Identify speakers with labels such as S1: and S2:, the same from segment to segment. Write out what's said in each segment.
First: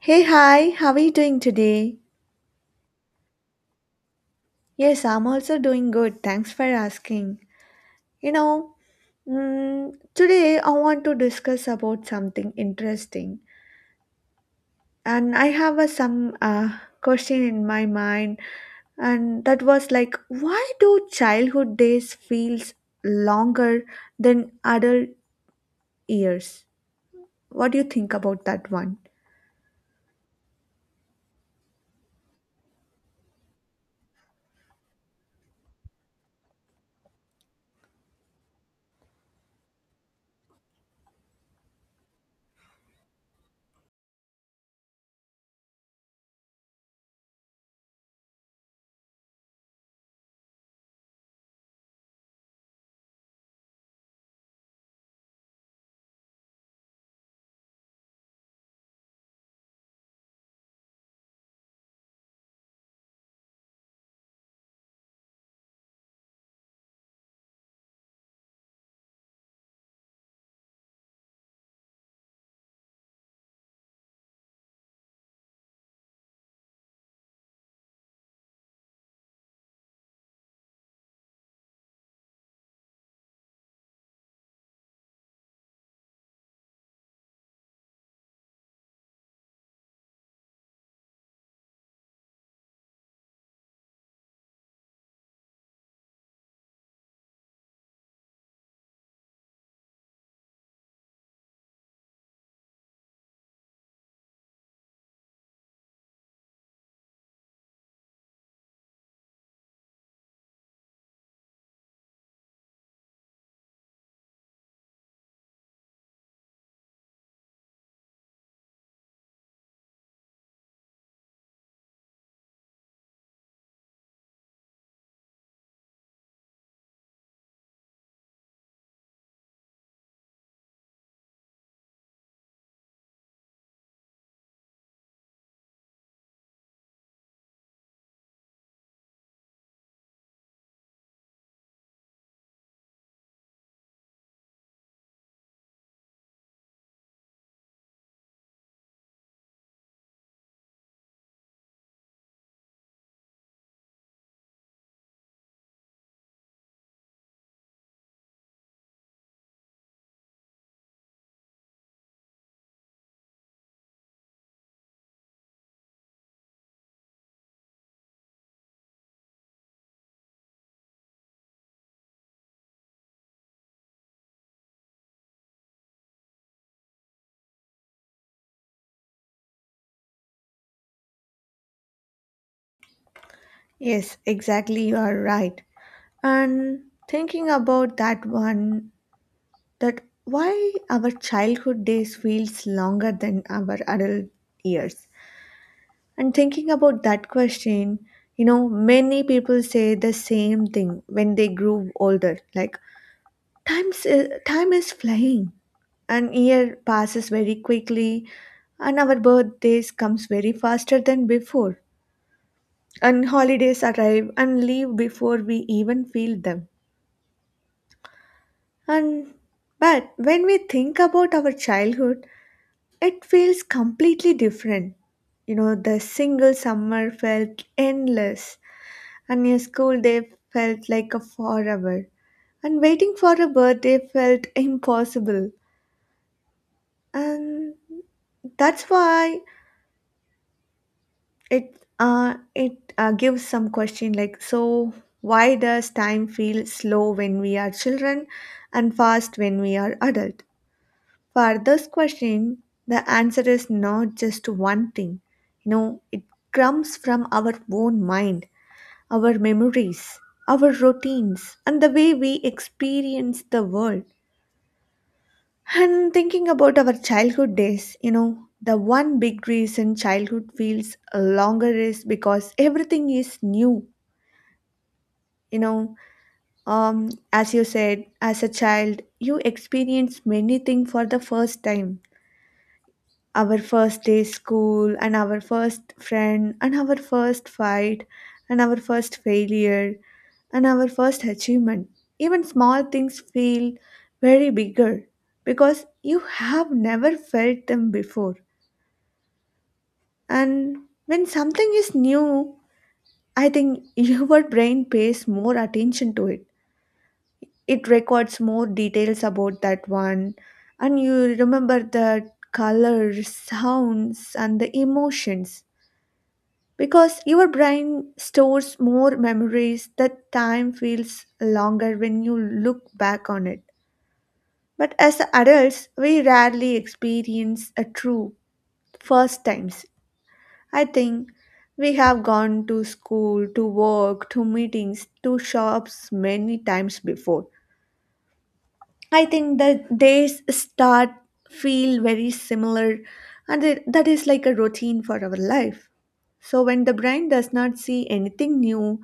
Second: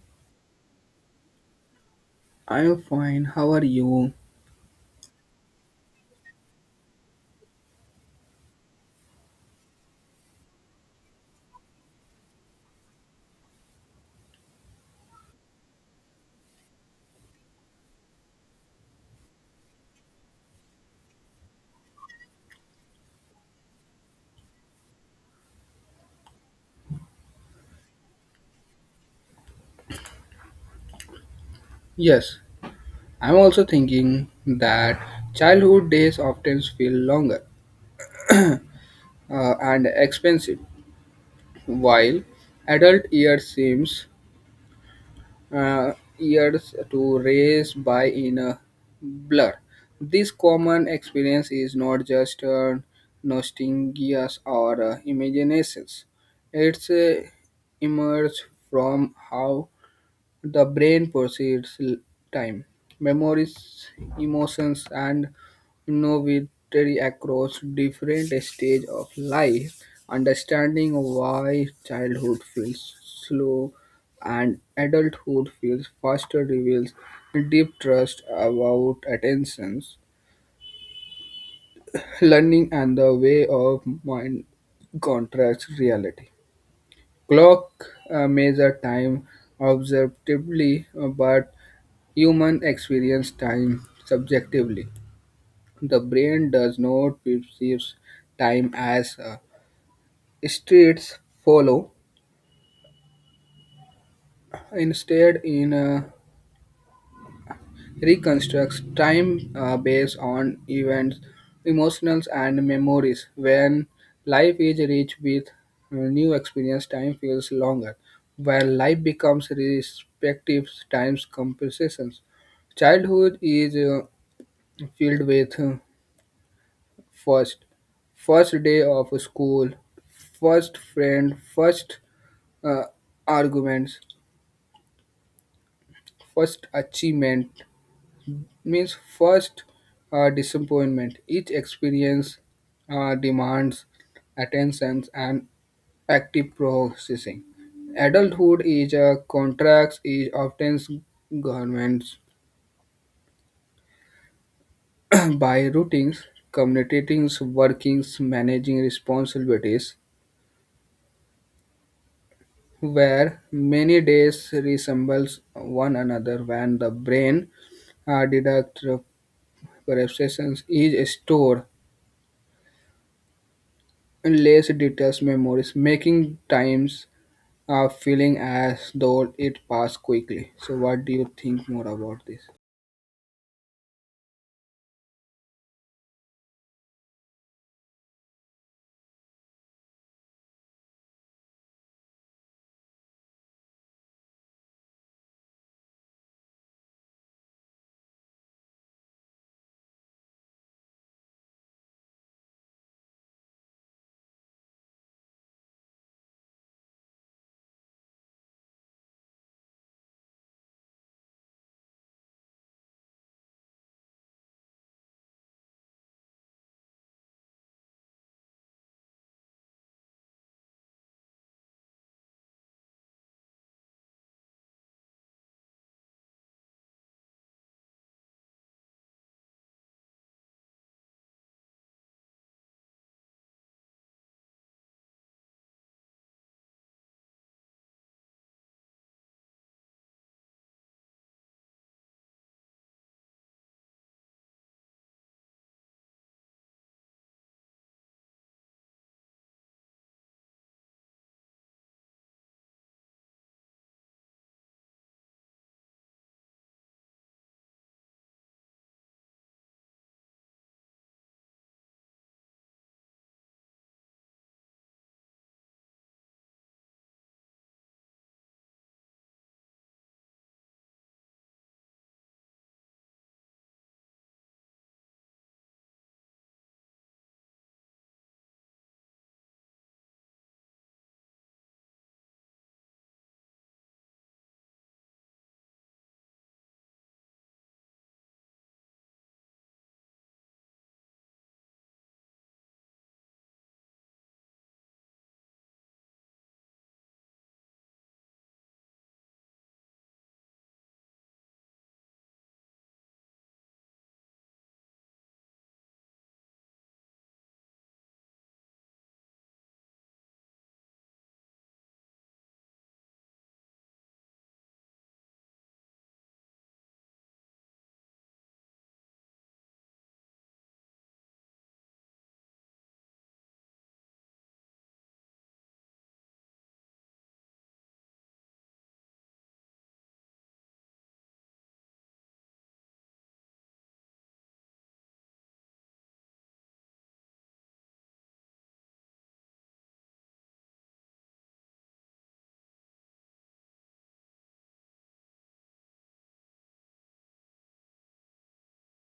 S1: Hey, hi, how are you doing today?
S2: I'm fine. How are you?
S1: Yes, I'm also doing good. Thanks for asking. You know, Today I want to discuss about something interesting, and I have a, some question in my mind, and that was like, why do childhood days feels longer than adult years? What do you think about that one?
S2: Yes, I'm also thinking that childhood days often feel longer and expensive, while adult years seems uh, years to race by in a blur. This common experience is not just nostalgia or imaginations; it's emerged from how the brain perceives time, memories, emotions, and innovatory across different stages of life. Understanding why childhood feels slow and adulthood feels faster reveals deep trust about attentions, learning, and the way of mind contracts reality. Clock measure time observatively, but human experience time subjectively. The brain does not perceive time as streets follow. Instead, it reconstructs time based on events, emotions, and memories. When life is rich with new experience, time feels longer. Where life becomes respective times compensations. Childhood is filled with first, first day of school, first friend, first uh, arguments, first achievement means first disappointment. Each experience demands attention and active processing. Adulthood is a contracts. Is often governments by routines, communicating workings, managing responsibilities, where many days resembles one another when the brain deduct perceptions is stored in less details memories making times feeling as though it passed quickly. So what do you think more about this?
S1: Yes, exactly, you are right. And thinking about that one, that why our childhood days feels longer than our adult years. And thinking about that question, you know, many people say the same thing when they grew older, like time is flying, an year passes very quickly, and our birthdays comes very faster than before, and holidays arrive and leave before we even feel them. And but when we think about our childhood, it feels completely different. You know, the single summer felt endless, and your school day felt like a forever. And waiting for a birthday felt impossible. And that's why it it gives some question like, so why does time feel slow when we are children and fast when we are adult? For this question, the answer is not just one thing. You know, it comes from our own mind, our memories, our routines, and the way we experience the world. And thinking about our childhood days, you know, the one big reason childhood feels longer is because everything is new. You know, as you said, as a child, you experience many things for the first time. Our first day school, and our first friend, and our first fight, and our first failure, and our first achievement. Even small things feel very bigger because you have never felt them before. And when something is new, I think your brain pays more attention to it, it records more details about that one, and you remember the colors, sounds, and the emotions. Because your brain stores more memories, that time feels longer when you look back on it. But as adults, we rarely experience a true first times. I think we have gone to school, to work, to meetings, to shops many times before. I think the days start feel very similar, and it, that is like a routine for our life. So when the brain does not see anything new,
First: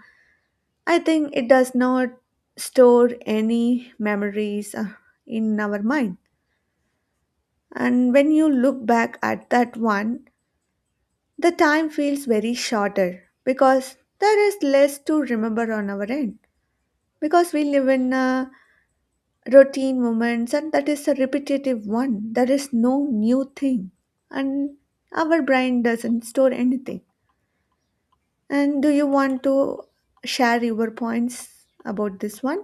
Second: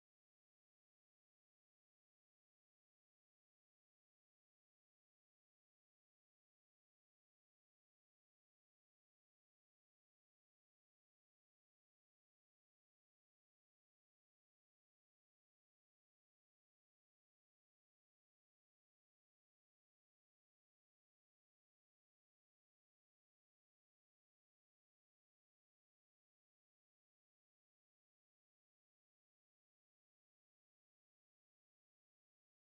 S1: I think it does not store any memories in our mind. And when you look back at that one, the time feels very shorter because there is less to remember on our end. Because we live in routine moments and that is a repetitive one. There is no new thing. And our brain doesn't store anything. And do you want to share your points about this one?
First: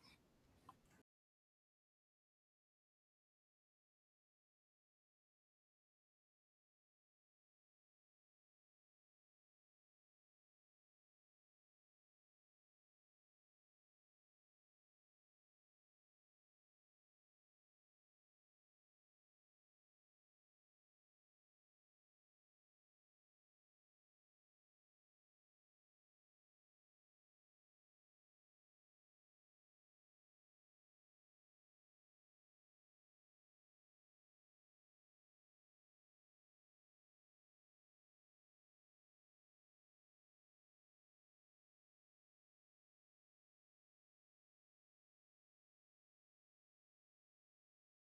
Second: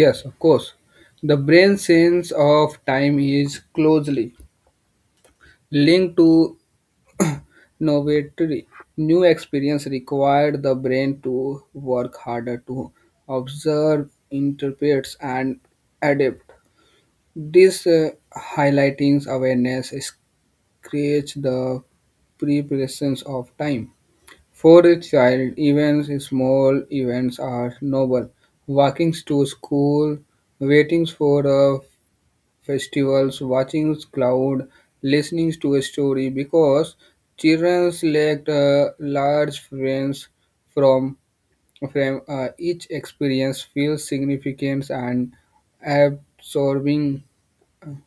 S2: Yes, of course. The brain sense of time is closely linked to novelty. New experience required the brain to work harder to observe, interpret, and adapt. This highlighting awareness creates the pre-presence of time. For a child, events, small events are noble. Walking to school, waiting for a festivals, watching cloud, listening to a story because children select large frames from frame. Each experience feels significant and absorbing.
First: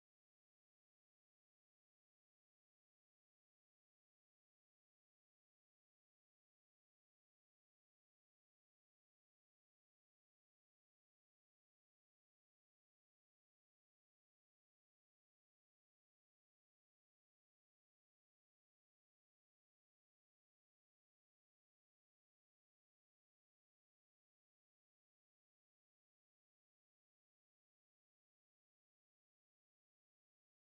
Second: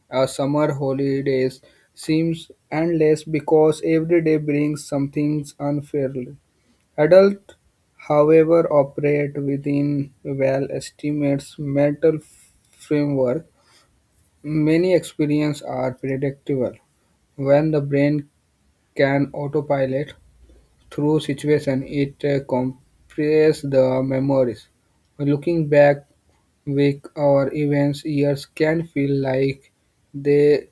S2: A summer holidays seems endless because every day brings something unfairly. Adults, however, operate within well estimates mental framework. Many experiences are predictable. When the brain can autopilot through situation, it compresses the memories. Looking back, week or events, years can feel like they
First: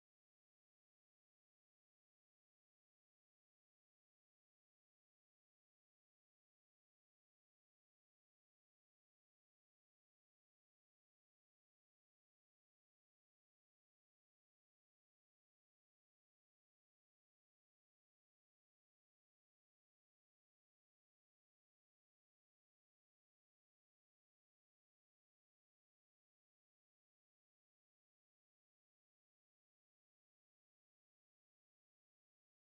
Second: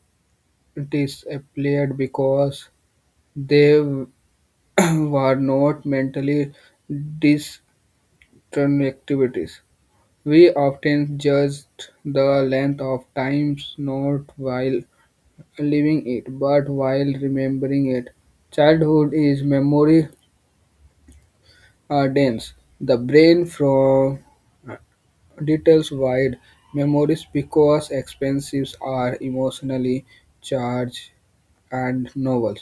S2: disappeared because they were not mentally disconnectivities. We often judge the length of times, not while living it, but while remembering it. Childhood is memory dense. The brain from details wide. Memories because expensives are emotionally charged and novel.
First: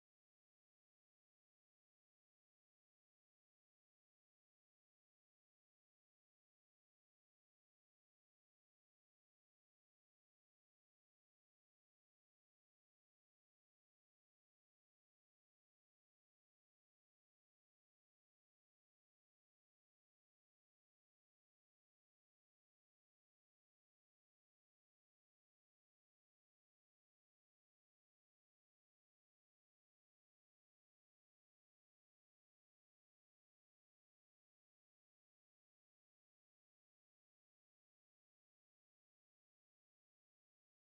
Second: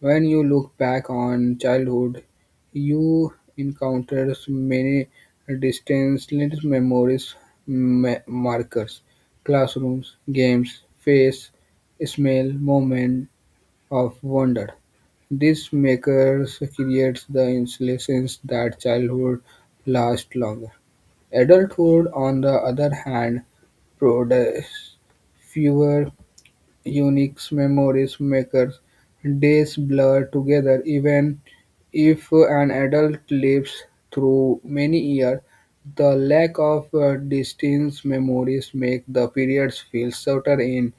S2: When you look back on childhood, you encounter many distant little memories markers, classrooms, games, face, smell, moment, of wonder. This makers creates the insulation that childhood lasts longer. Adulthood, on the other hand, produces fewer unique memories makers days blur together even if an adult lives through many years. The lack of distinct memories make the periods feel shorter in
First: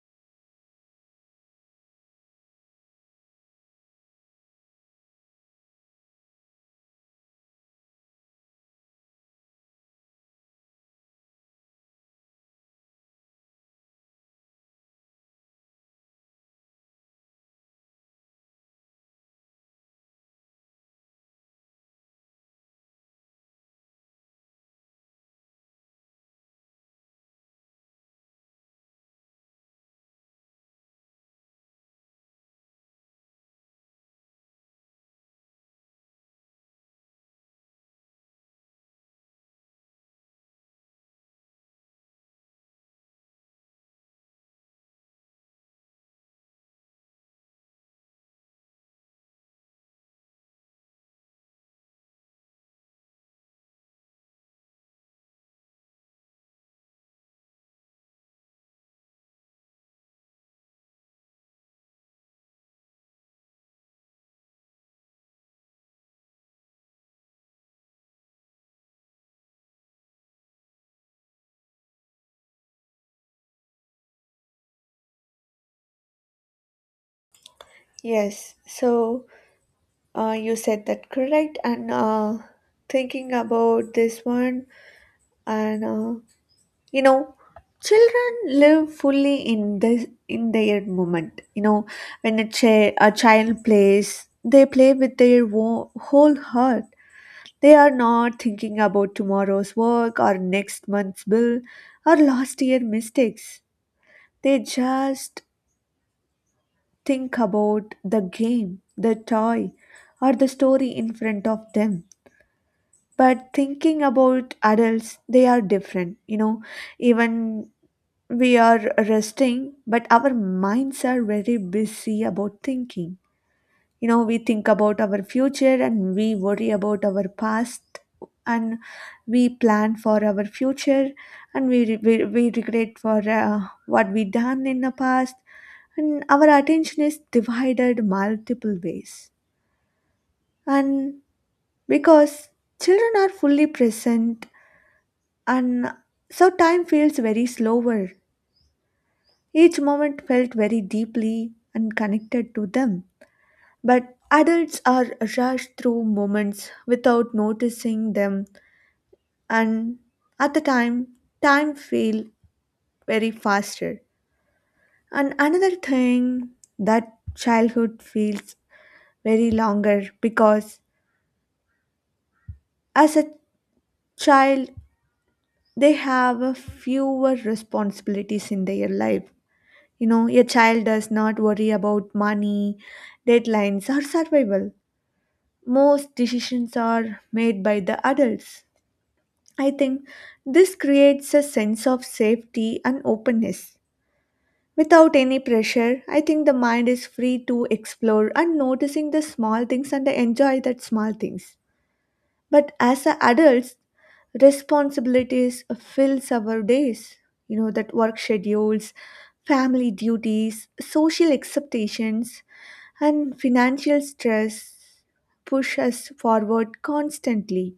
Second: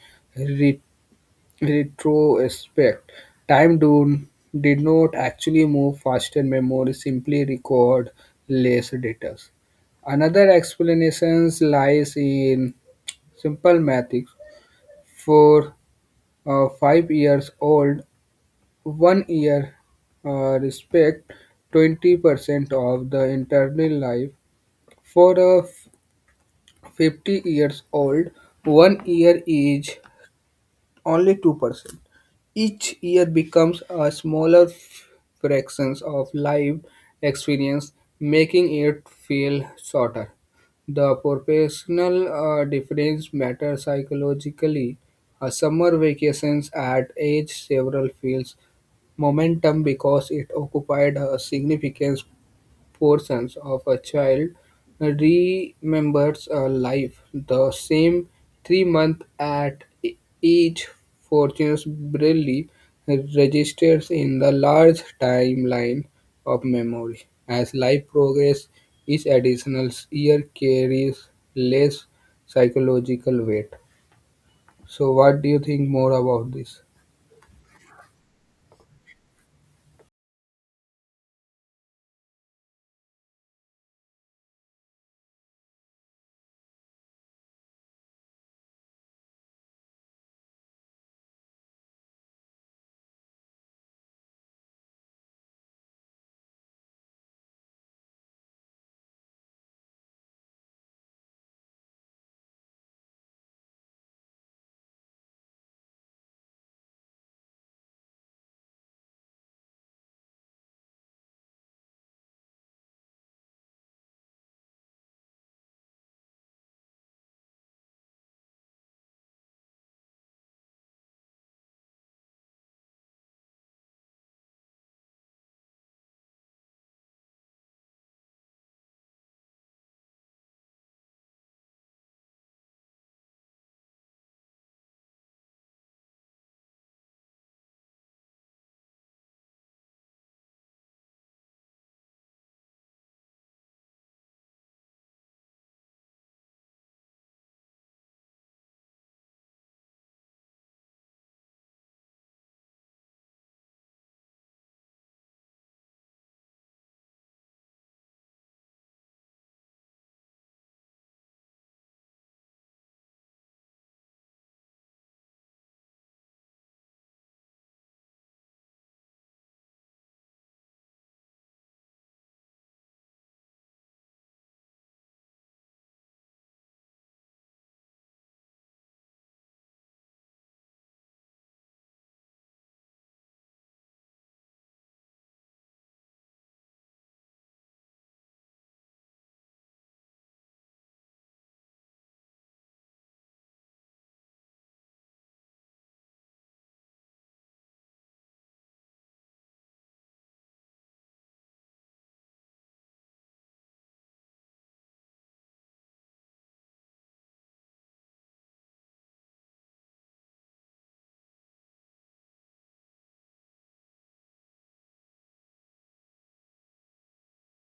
S2: retrospect, time do, did not actually move faster, memory simply record less data. Another explanation lies in simple mathematics. For a 5 years old, one year respect 20% of the internal life. For a 50 years old, one year is only 2%. Each year becomes a smaller fraction of life experience, making it feel shorter. The professional difference matters psychologically. A summer vacations at age several feels momentum because it occupied a significant portions of a child remembers a life the same 3 months at each fortunes barely registers in the large timeline of memory. As life progresses, each additional year carries less psychological weight. So what do you think more about this?
S1: Yes. So you said that correct, and thinking about this one, and you know, children live fully in this in their moment. You know, when a child plays, they play with their whole heart. They are not thinking about tomorrow's work or next month's bill or last year mistakes. They just think about the game, the toy, or the story in front of them. But thinking about adults, they are different, you know. Even we are resting, but our minds are very busy about thinking. You know, we think about our future and we worry about our past, and we plan for our future, and we regret for what we done in the past, and our attention is divided multiple ways. And because children are fully present. And so time feels very slower. Each moment felt very deeply and connected to them. But adults are rushed through moments without noticing them, and at the time, time feels very faster. And another thing, that childhood feels very longer because as a child, they have a fewer responsibilities in their life. You know, a child does not worry about money, deadlines, or survival. Most decisions are made by the adults. I think this creates a sense of safety and openness. Without any pressure, I think the mind is free to explore and noticing the small things and enjoy that small things. But as a adults, responsibilities fills our days. You know that, work schedules, family duties, social expectations, and financial stress push us forward constantly.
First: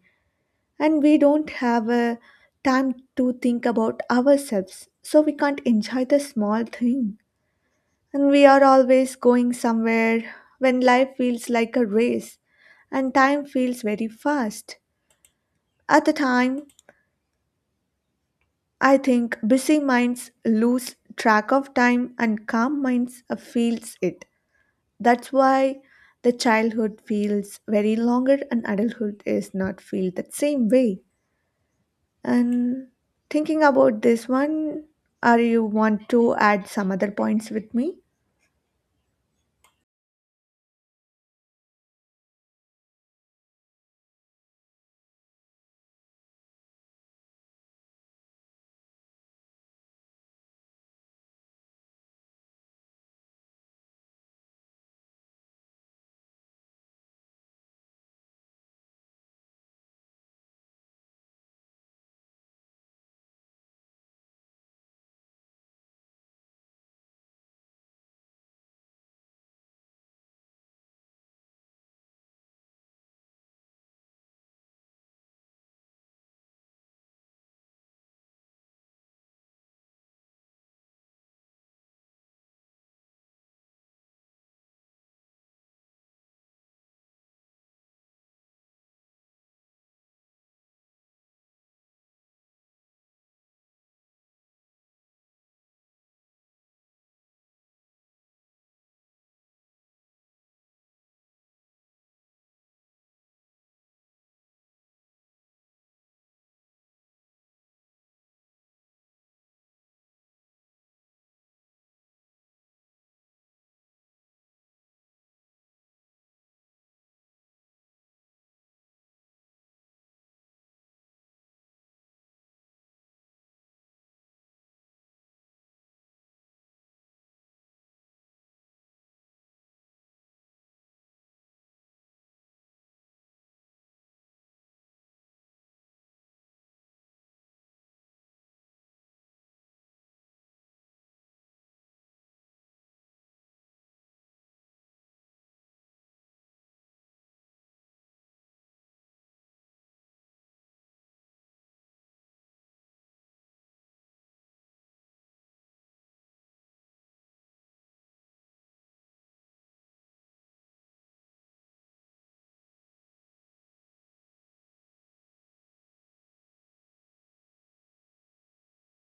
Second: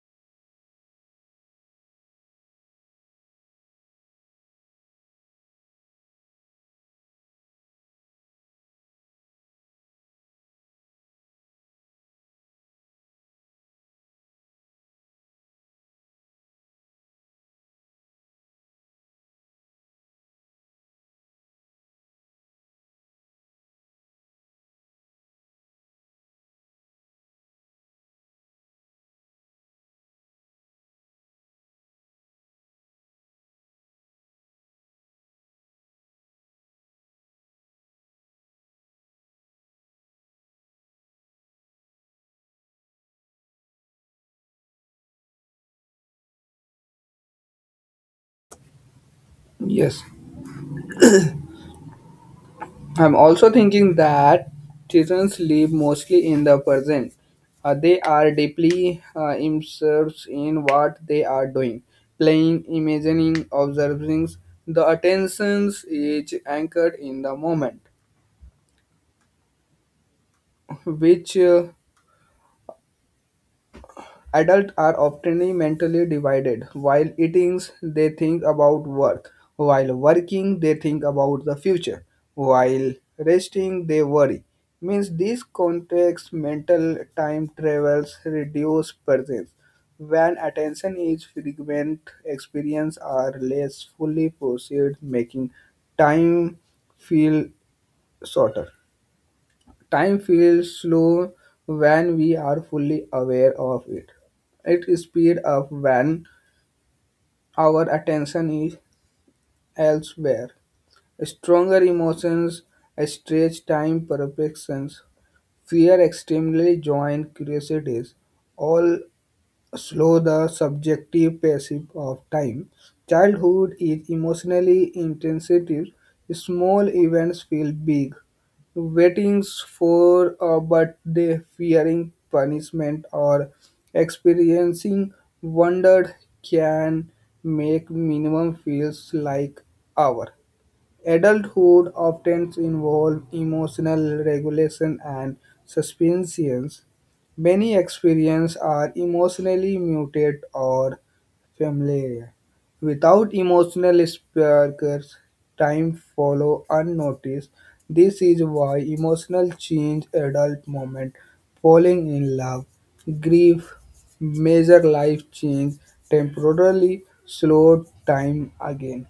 S1: And we don't have a time to think about ourselves, so we can't enjoy the small thing. And we are always going somewhere. When life feels like a race, and time feels very fast at the time, I think busy minds lose track of time and calm minds feels it. That's why the childhood feels very longer and adulthood is not feel that same way. And thinking about this one, are you want to add some other points with me?
S2: Yes, I'm also thinking that children live mostly in the present. They are deeply immersed in what they are doing, playing, imagining, observing. The attention is anchored in the moment, which adults are often mentally divided. While eating, they think about work. While working, they think about the future. While resting, they worry. Means this context mental time travels reduce presence. When attention is fragment, experience are less fully processed, making time feel shorter. Time feels slow when we are fully aware of it. It speeds up when our attention is elsewhere. Stronger emotions stretch time perceptions. Fear extremely join curiosities. All slow the subjective passage of time. Childhood is emotionally intensive. Small events feel big. Waitings for a birthday, fearing punishment, or experiencing wonder can make minimum feels like hour. Adulthood often involves emotional regulation and suspensions. Many experiences are emotionally muted or familiar. Without emotional sparkers, time follow unnoticed. This is why emotional change adult moment, falling in love, grief, major life change temporarily slow time again.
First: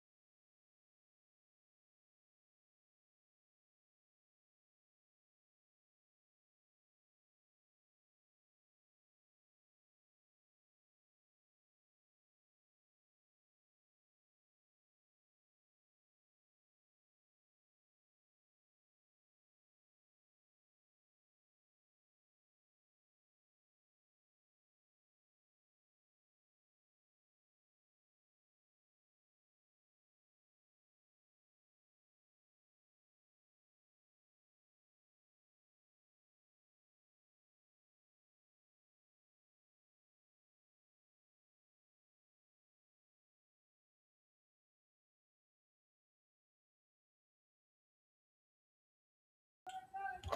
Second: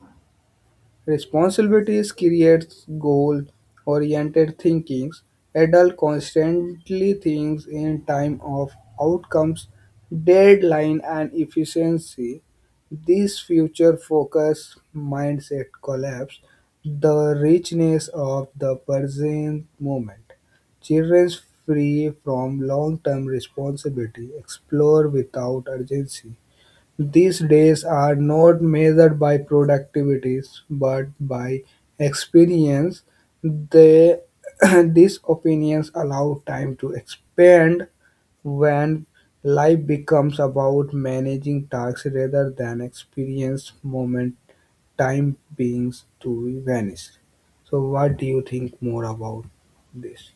S2: Responsibilities creates goal-oriented thinking. Adult constantly thinks in time of outcomes, deadline, and efficiency. This future-focused mindset collapse the richness of the present moment. Children free from long-term responsibility explore without urgency these days are not measured by productivities but by experience. They, these opinions allow time to expand when life becomes about managing tasks rather than experience moment time beings to vanish. So what do you think more about this?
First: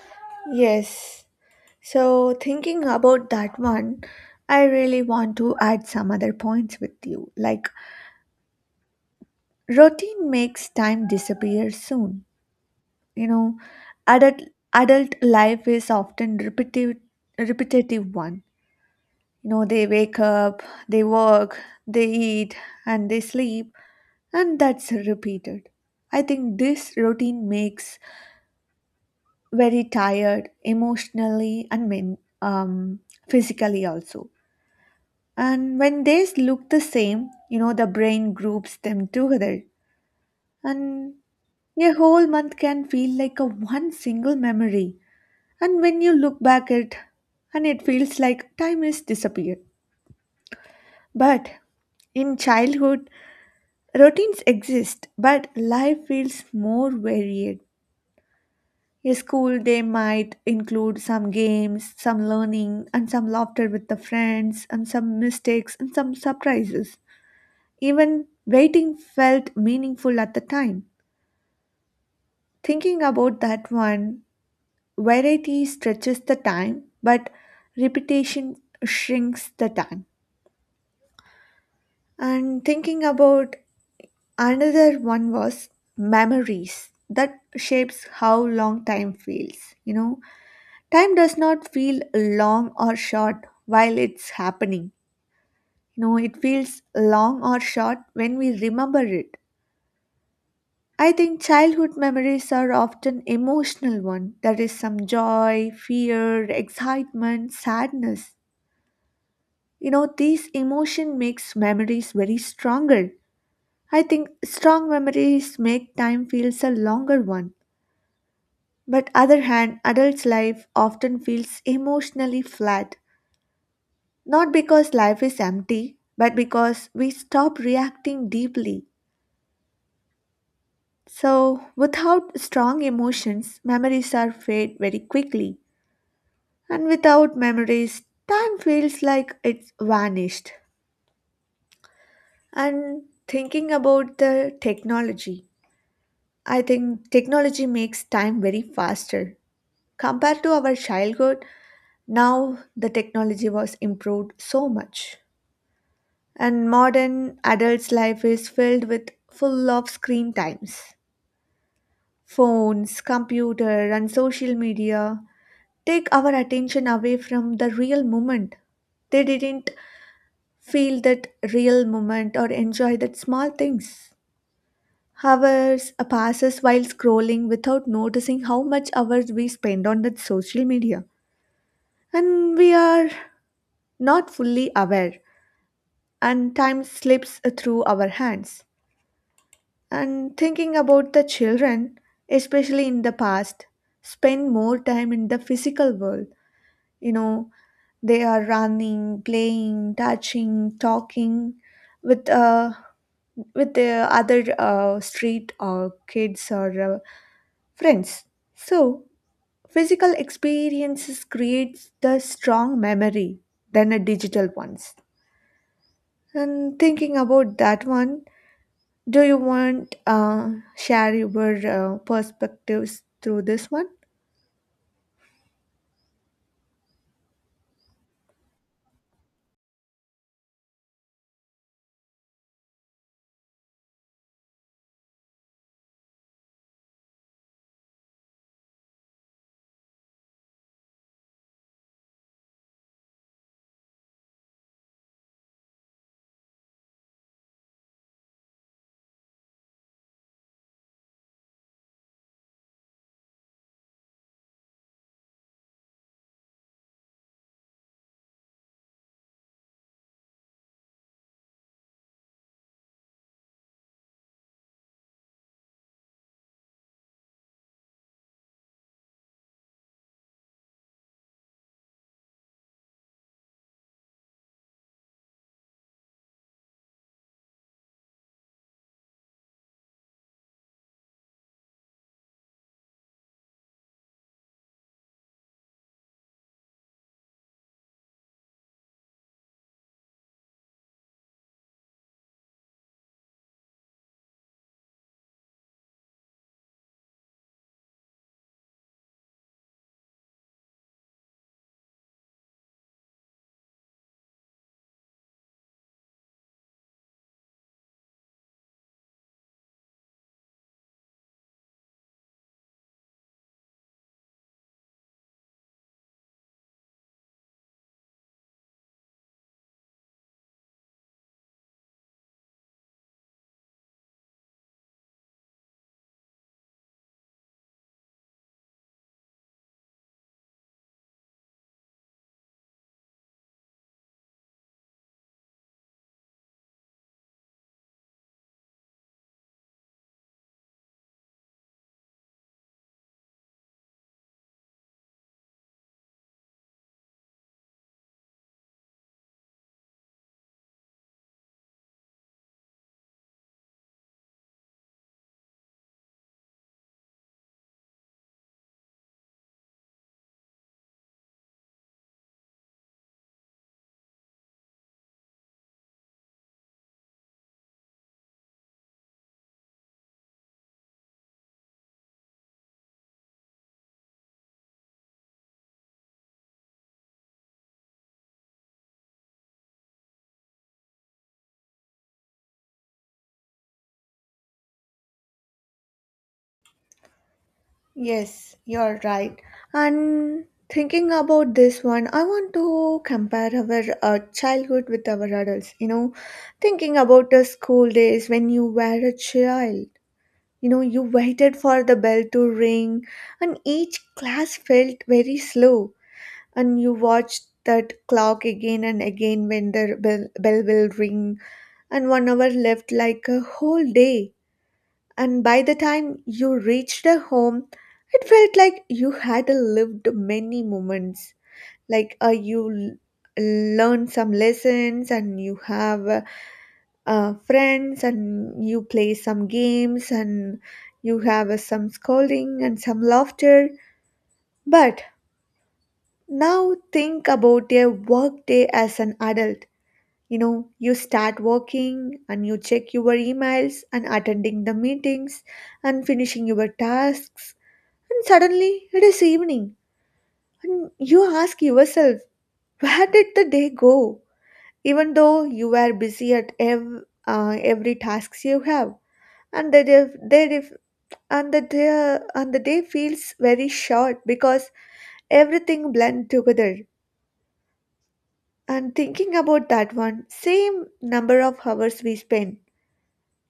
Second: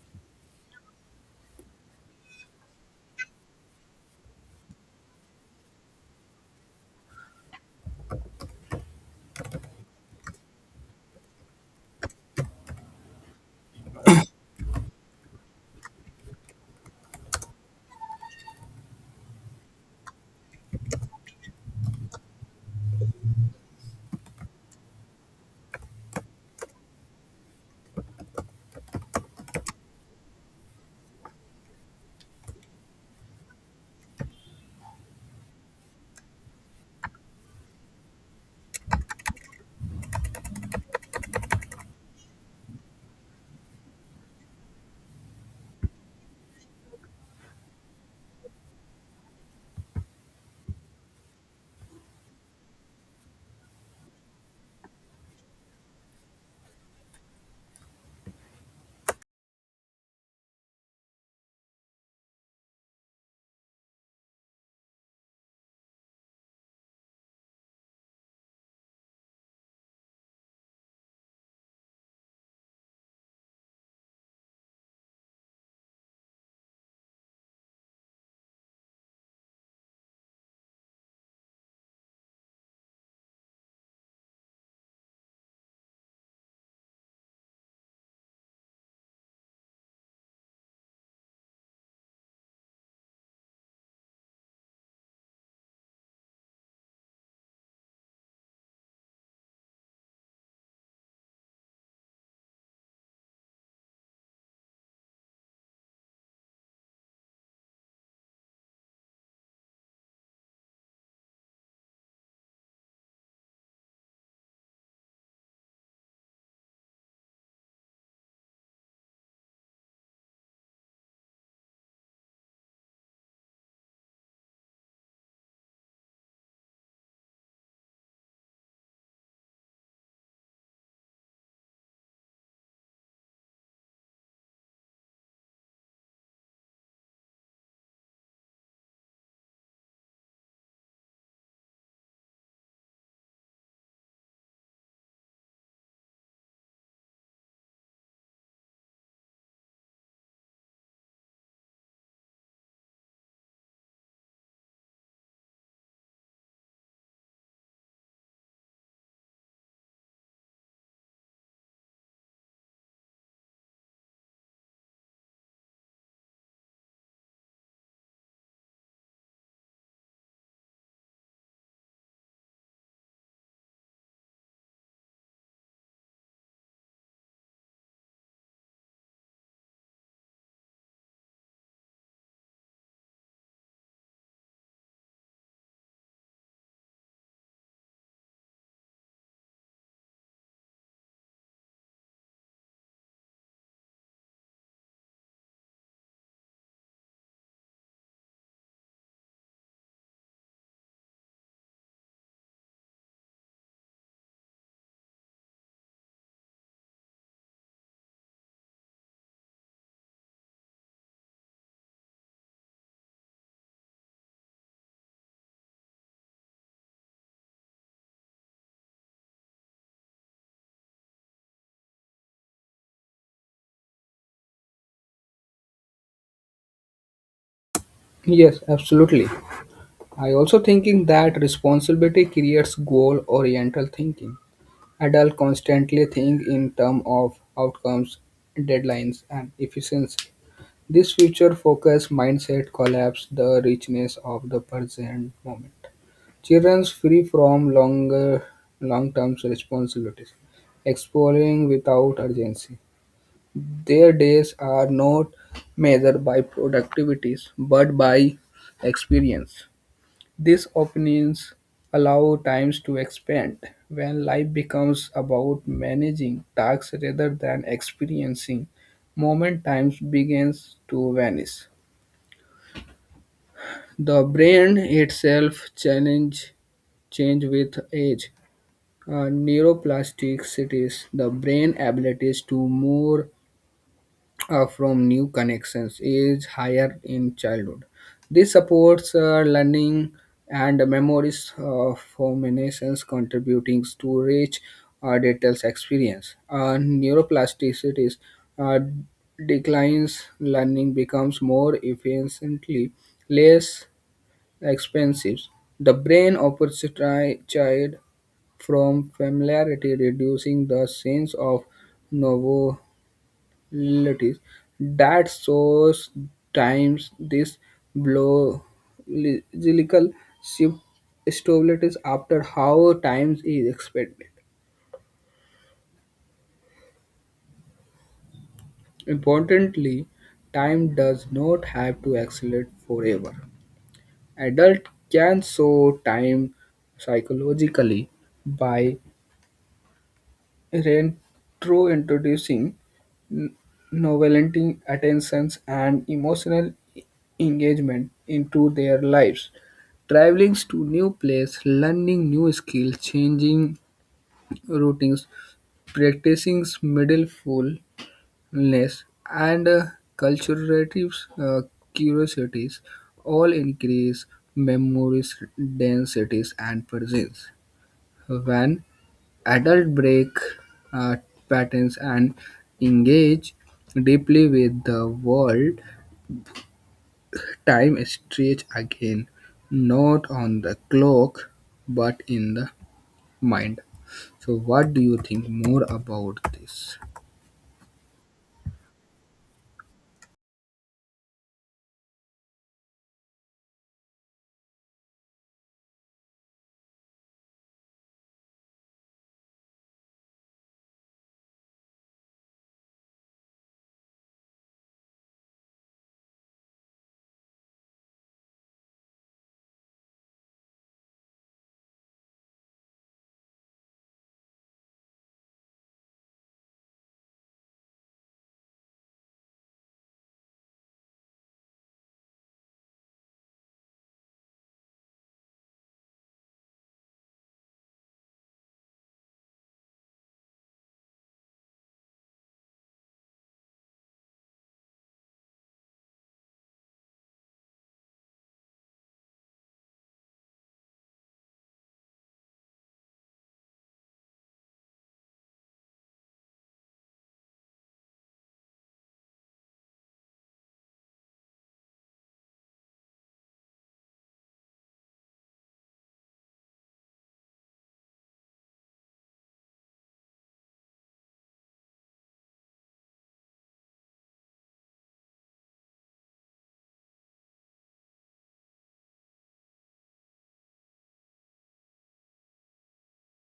S1: Yes. So thinking about that one, I really want to add some other points with you. Like, routine makes time disappear soon. You know, adult adult life is often repetitive, repetitive one. You know, they wake up, they work, they eat, and they sleep, and that's repeated. I think this routine makes very tired emotionally and physically also. And when days look the same, you know, the brain groups them together, and a whole month can feel like a one single memory. And when you look back at, and it feels like time has disappeared. But in childhood, routines exist, but life feels more varied. In school, they might include some games, some learning, and some laughter with the friends, and some mistakes, and some surprises. Even waiting felt meaningful at the time. Thinking about that one, variety stretches the time, but repetition shrinks the time. And thinking about, another one was memories that shapes how long time feels. You know, time does not feel long or short while it's happening. You know, it feels long or short when we remember it. I think childhood memories are often emotional one. There is some joy, fear, excitement, sadness. You know, these emotion makes memories very stronger. I think strong memories make time feels a longer one. But other hand, adults' life often feels emotionally flat, not because life is empty, but because we stop reacting deeply. So, without strong emotions, memories are fade very quickly, and without memories, time feels like it's vanished. And thinking about the technology, I think technology makes time very faster. Compared to our childhood, now the technology was improved so much. And modern adults' life is filled with full of screen times. Phones, computer, and social media take our attention away from the real moment. They didn't feel that real moment or enjoy that small things. Hours passes while scrolling without noticing how much hours we spend on that social media. And we are not fully aware, and time slips through our hands. And thinking about the children, especially in the past, spend more time in the physical world. You know, they are running, playing, touching, talking with uh, with the other street or kids or friends. So, physical experiences creates the strong memory than a digital ones. And thinking about that one, do you want share your perspectives through this one?
S2: Yes, absolutely. I also thinking that responsibility creates goal oriental thinking. Adults constantly think in terms of outcomes, deadlines, and efficiency. This future-focused mindset collapses the richness of the present moment. Children free from longer long-term responsibilities, exploring without urgency. Their days are not measured by productivities but by experience. These opinions allow times to expand when life becomes about managing tasks rather than experiencing moment times begins to vanish. The brain itself challenge change with age. Neuroplasticities, the brain abilities to more from new connections is higher in childhood. This supports learning and memories formations contributing to rich dental experience. Neuroplasticity uh, declines, learning becomes more efficiently less expensive. The brain operates child from familiarity, reducing the sense of novelty realities that shows times this biological shift stabilities after how time is expected. Importantly, time does not have to accelerate forever. Adult can show time psychologically by reintroducing n- novelenting attentions and emotional engagement into their lives. Traveling to new place, learning new skills, changing routines, practicing mindfulness, and culturative uh, curiosities all increase memories densities and presence. When adult break uh, patterns and engage deeply with the world time stretch again not on the clock but in the mind. So what do you think more about this?
S1: Yes, you're right. And thinking about this one, I want to compare our childhood with our adults. You know, thinking about the school days when you were a child. You know, you waited for the bell to ring, and each class felt very slow. And you watched that clock again and again when the bell will ring and 1 hour left like a whole day. And by the time you reached the home, it felt like you had lived many moments. Like you l- learned some lessons, and you have friends, and you play some games, and you have some scolding and some laughter. But now think about a work day as an adult. You know, you start working and you check your emails and attending the meetings and finishing your tasks, and suddenly it is evening and you ask yourself, where did the day go? Even though you were busy at every tasks you have, and that if and the day feels very short because everything blend together. And thinking about that one, same number of hours we spend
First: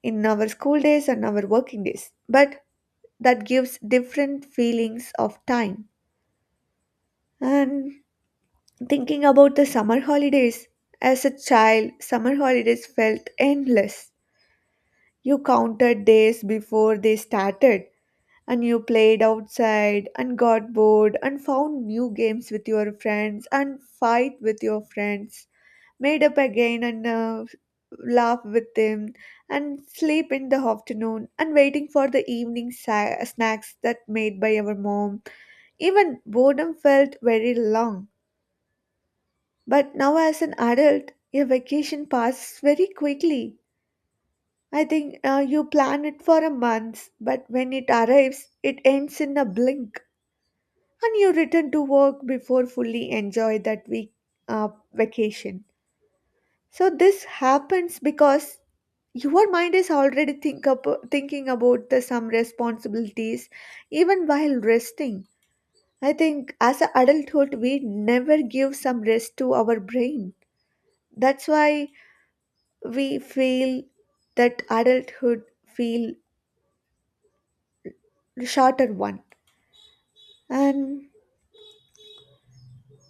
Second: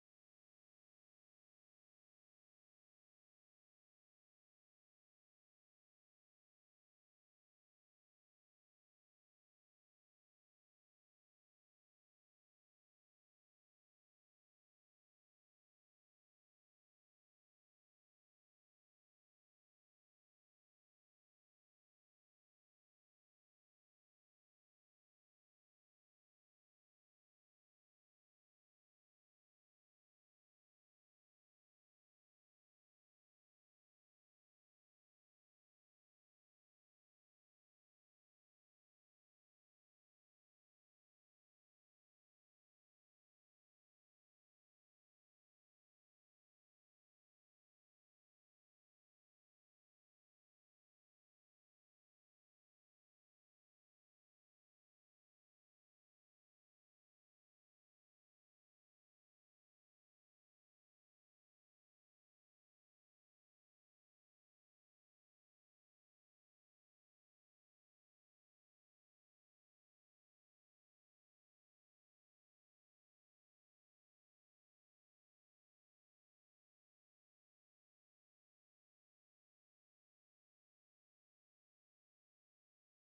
S1: in our school days and our working days, but that gives different feelings of time. And thinking about the summer holidays, as a child summer holidays felt endless. You counted days before they started, and you played outside and got bored and found new games with your friends and fight with your friends, made up again and laugh with them and sleep in the afternoon and waiting for the evening snacks that made by our mom. Even boredom felt very long. But now as an adult your vacation passes very quickly. I think you plan it for a month, but when it arrives it ends in a blink, and you return to work before fully enjoy that week. uh, Vacation. So this happens because your mind is already thinking about the some responsibilities even while resting. I think as an adulthood we never give some rest to our brain. That's why we feel that adulthood feel shorter one. And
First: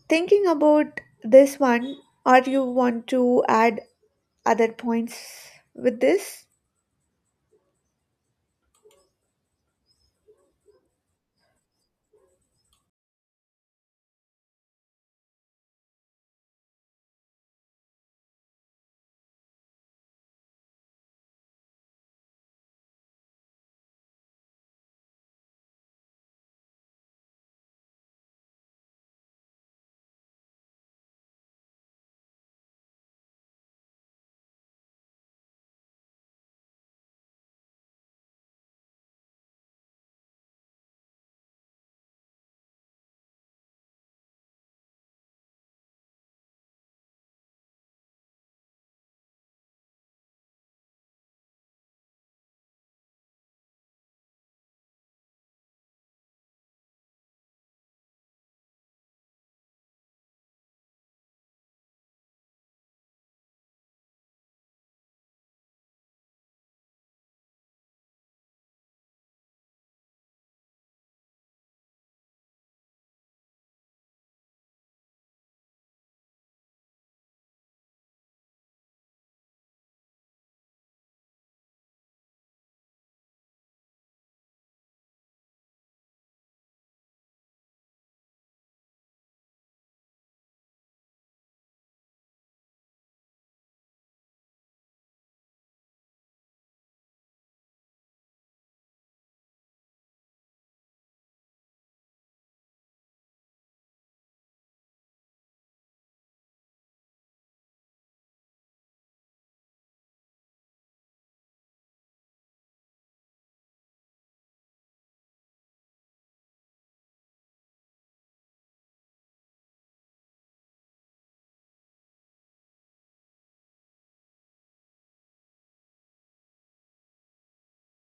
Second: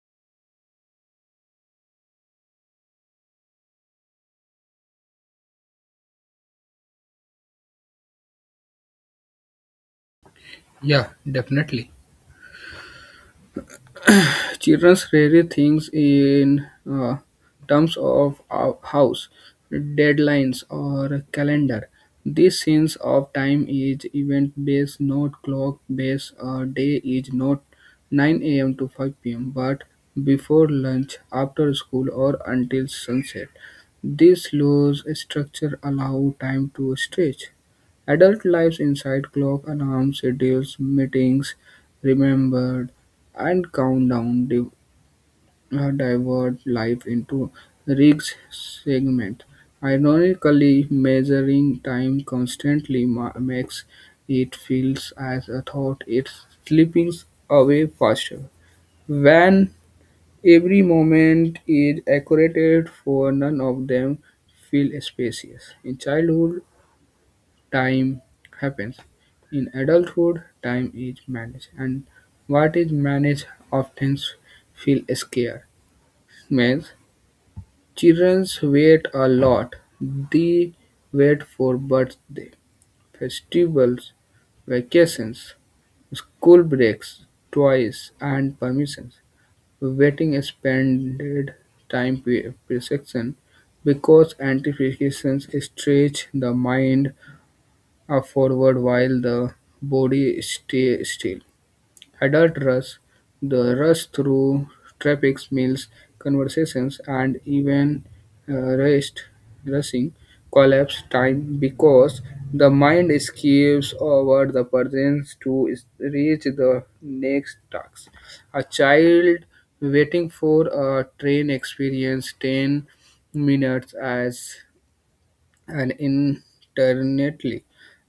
S1: thinking about this one, or you want to add other points with this?
S2: Yeah, definitely. Children rarely think in terms of house, deadlines, or calendar. This sense of time is event-based, not clock-based. A day is not 9 a.m. to 5 p.m., but before lunch, after school, or until sunset. This loose structure allow time to stretch. Adult lives inside clock alarm schedules, meetings remembered, and countdown divide life into rigs segments. Ironically, measuring time constantly makes it feels as a thought it's slipping away faster. When every moment is accurate for none of them feel spacious. In childhood, time happens. In adulthood, time is managed, and what is managed often feels scarce. Means children wait a lot. They wait for birthday, festivals, vacations, school breaks, toys, and permissions. Waiting expanded time perception because anticipations stretch the mind forward while the body stay still. Adult rush, the rush through traffic, meals, conversations, and even rest, rushing, collapse time because the mind skips over the present to reach the next task. A child waiting for a train experience 10 minutes as and internetly,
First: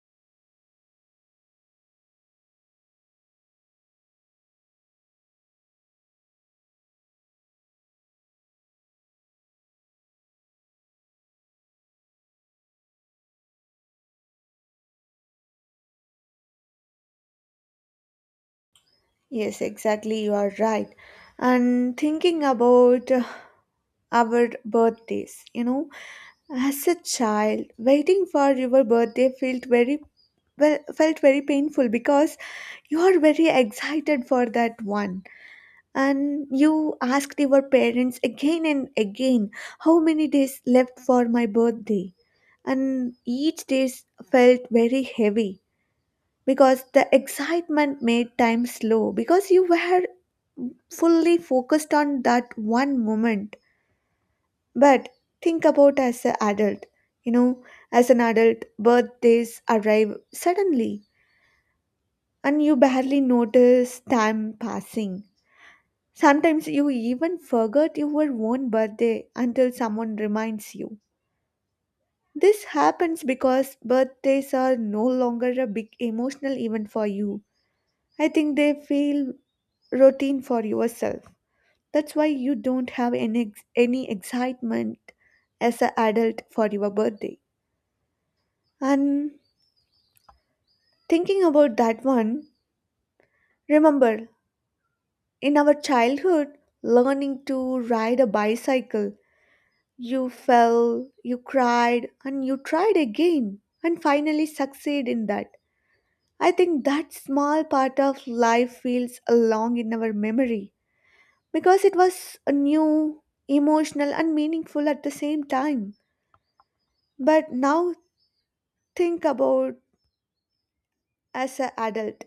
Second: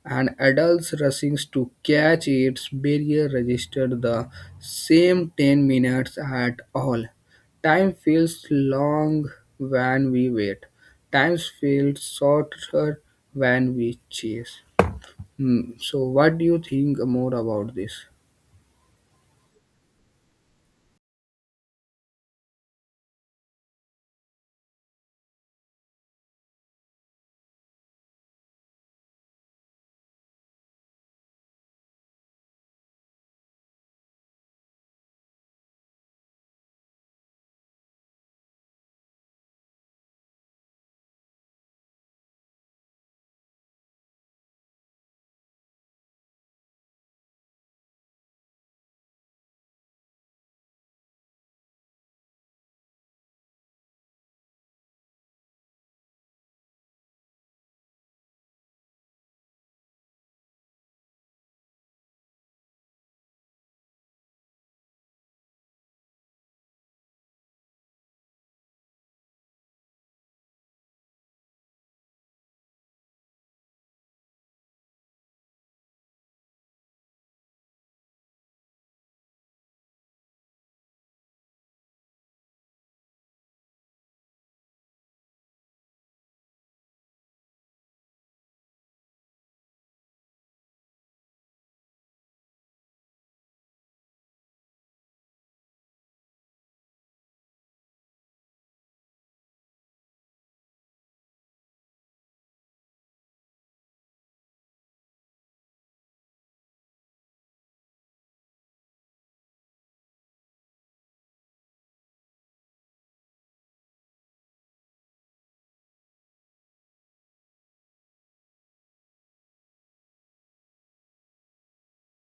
S2: and adults rushing to catch its barrier registered the same 10 minutes at all. Time feels long when we wait. Time feels shorter when we chase. Hmm. So, what do you think more about this?
S1: Yes, exactly, you are right. And thinking about our birthdays, you know, as a child waiting for your birthday felt very, well, felt very painful because you are very excited for that one. And you asked your parents again and again, how many days left for my birthday? And each day felt very heavy because the excitement made time slow, because you were fully focused on that one moment. But think about as an adult. You know, as an adult, birthdays arrive suddenly and you barely notice time passing. Sometimes you even forget your own birthday until someone reminds you. This happens because birthdays are no longer a big emotional event for you. I think they feel routine for yourself. That's why you don't have any excitement as an adult for your birthday. And thinking about that one, remember in our childhood, learning to ride a bicycle, you fell, you cried, and you tried again and finally succeed in that. I think that small part of life feels along in our memory because it was a new, emotional, and meaningful at the same time. But now think about, as an adult,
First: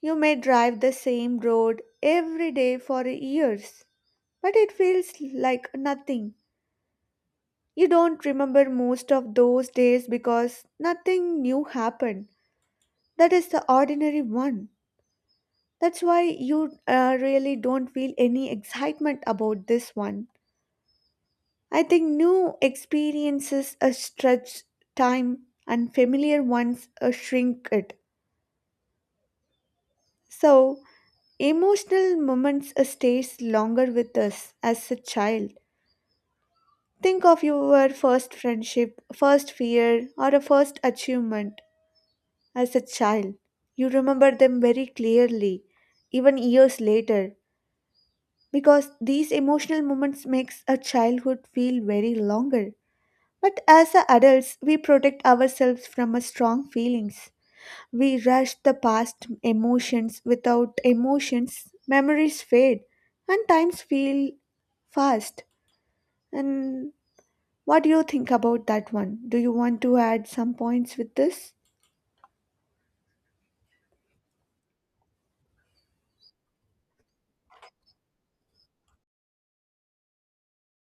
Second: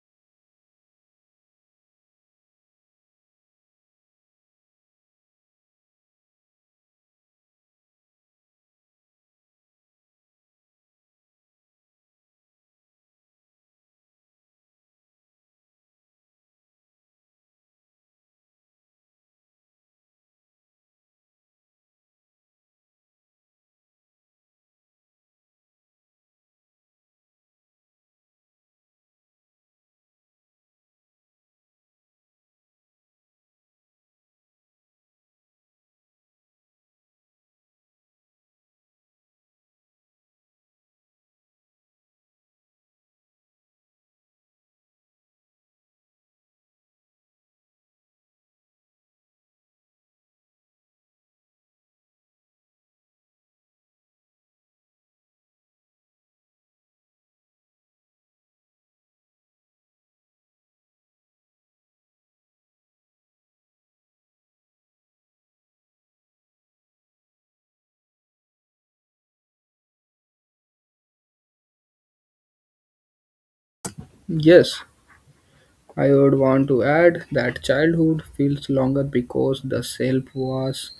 S1: you may drive the same road every day for years, but it feels like nothing. You don't remember most of those days because nothing new happened. That is the ordinary one. That's why you really don't feel any excitement about this one. I think new experiences stretch time, and familiar ones shrink it. So, emotional moments stays longer with us as a child. Think of your first friendship, first fear, or a first achievement. As a child, you remember them very clearly, even years later, because these emotional moments makes a childhood feel very longer. But as a adults, we protect ourselves from a strong feelings. We rush the past emotions without emotions, memories fade, and times feel fast. And what do you think about that one? Do you want to add some points with this?
S2: Yes, I would want to add that childhood feels longer because the self was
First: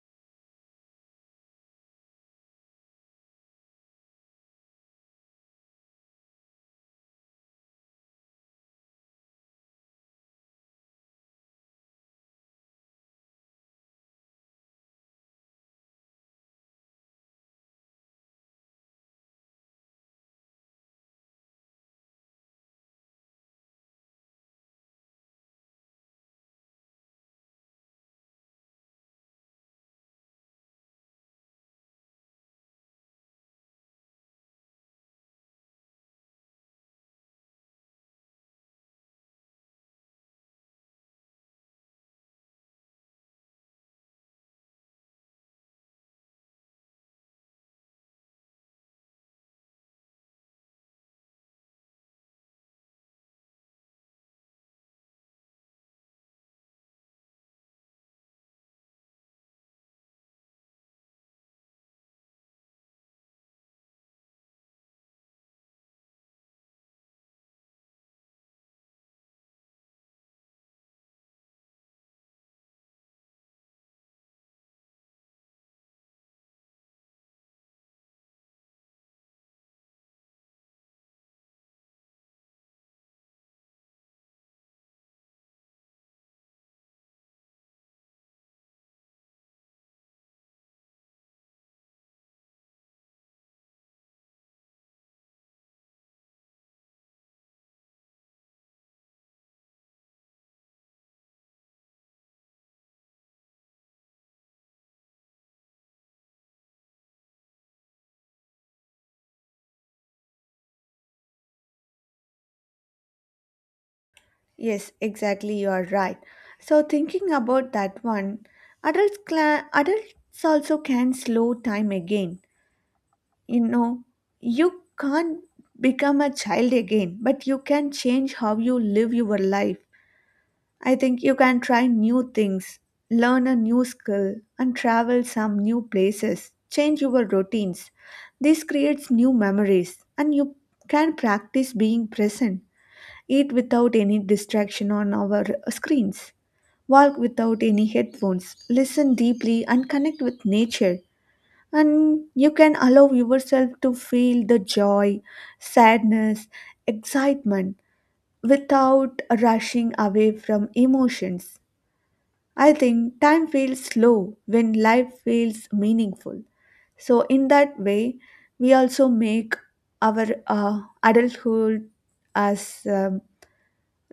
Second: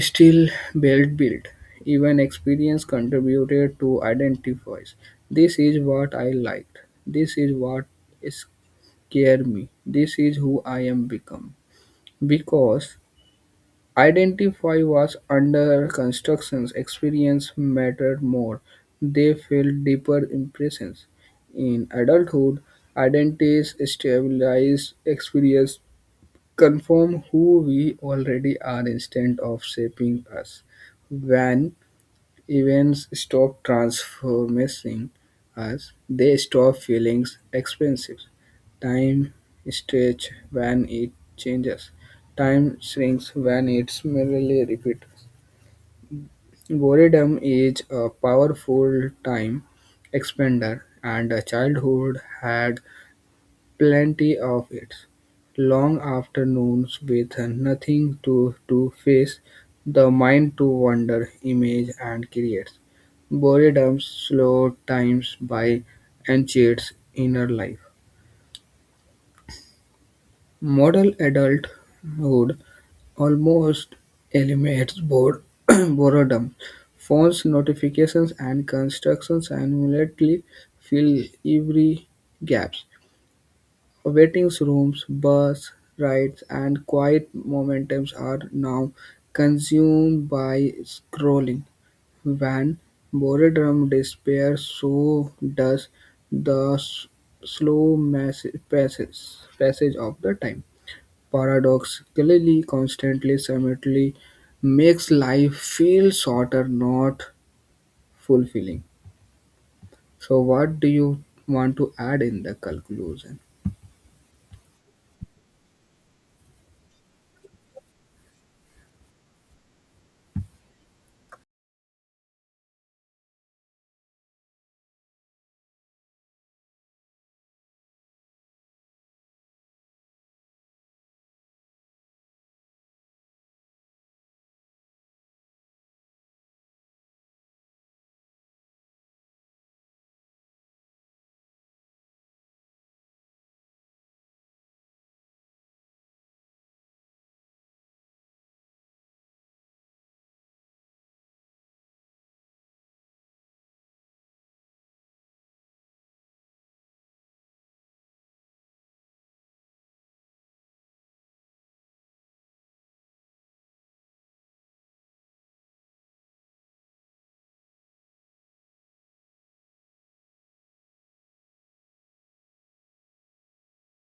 S2: still, belt build, even experience contributed to identifies. This is what I liked. This is what scared me. This is who I am become. Because identify was under constructions, experience mattered more. They felt deeper impressions. In adulthood, identities stabilize experience confirm who we already are instead of shaping us. When events stop transforming us, they stop feeling expensive. Time stretch when it changes. Time shrinks when it's merely repeated. Boredom is a powerful time expander, and a childhood had plenty of it, long afternoons with nothing to do face the mind to wander, image and create. Boredom slow times by enchants inner life. Modern adulthood almost eliminates bored boredom. Phones, notifications, and constructions annually fill every gaps. Waiting rooms, bus rides, and quiet momentums are now consumed by scrolling. When boredom disappears, so does the slow passage of the time. Paradoxically, constantly simultaneously makes life feel shorter, not fulfilling. So, what do you want to add in the conclusion?
S1: Yes, exactly, you are right. So, thinking about that one, adults, cla adults also can slow time again. You know, you can't become a child again, but you can change how you live your life. I think you can try new things, learn a new skill, and travel some new places, change your routines. This creates new memories, and you can practice being present, eat without any distraction on our screens. Walk without any headphones, listen deeply, and connect with nature. And you can allow yourself to feel the joy, sadness, excitement without rushing away from emotions. I think time feels slow when life feels meaningful. So, in that way, we also make our adulthood as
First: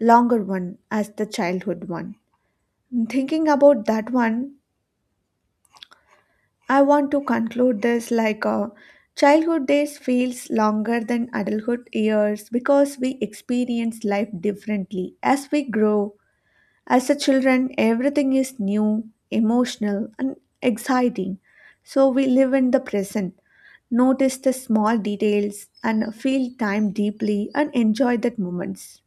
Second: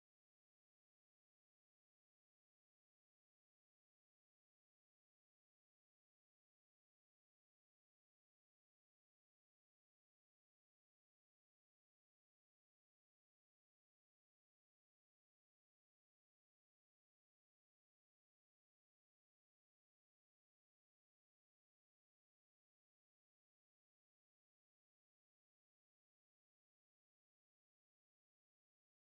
S1: longer one as the childhood one. Thinking about that one, I want to conclude this like a childhood days feels longer than adulthood years because we experience life differently as we grow. As a children, everything is new, emotional, and exciting. So we live in the present, notice the small details, and feel time deeply and enjoy that moments.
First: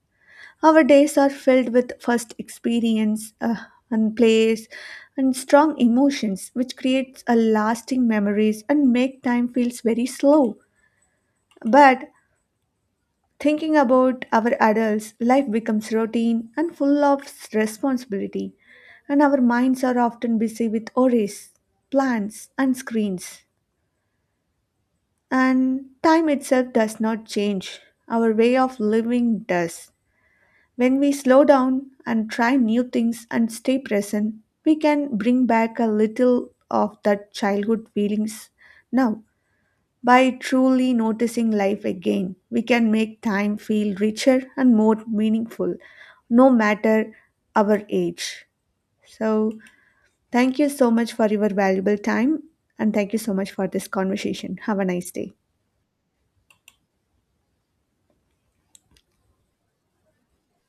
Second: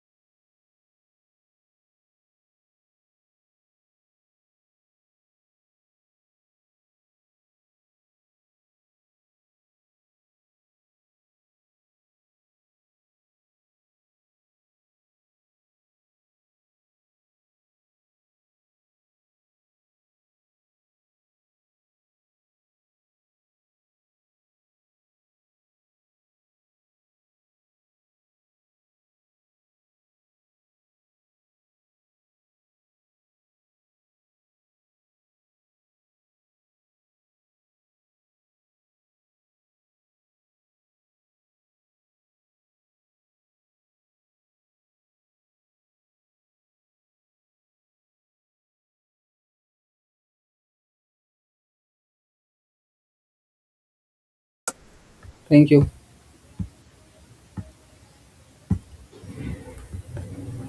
S1: Our days are filled with first experience and plays and strong emotions, which creates a lasting memories and make time feels very slow. But thinking about our adults, life becomes routine and full of responsibility, and our minds are often busy with worries, plans, and screens. And time itself does not change; our way of living does. When we slow down and try new things and stay present, we can bring back a little of that childhood feelings. Now, by truly noticing life again, we can make time feel richer and more meaningful, no matter our age. So, thank you so much for your valuable time and thank you so much for this conversation. Have a nice day.
S2: Thank you.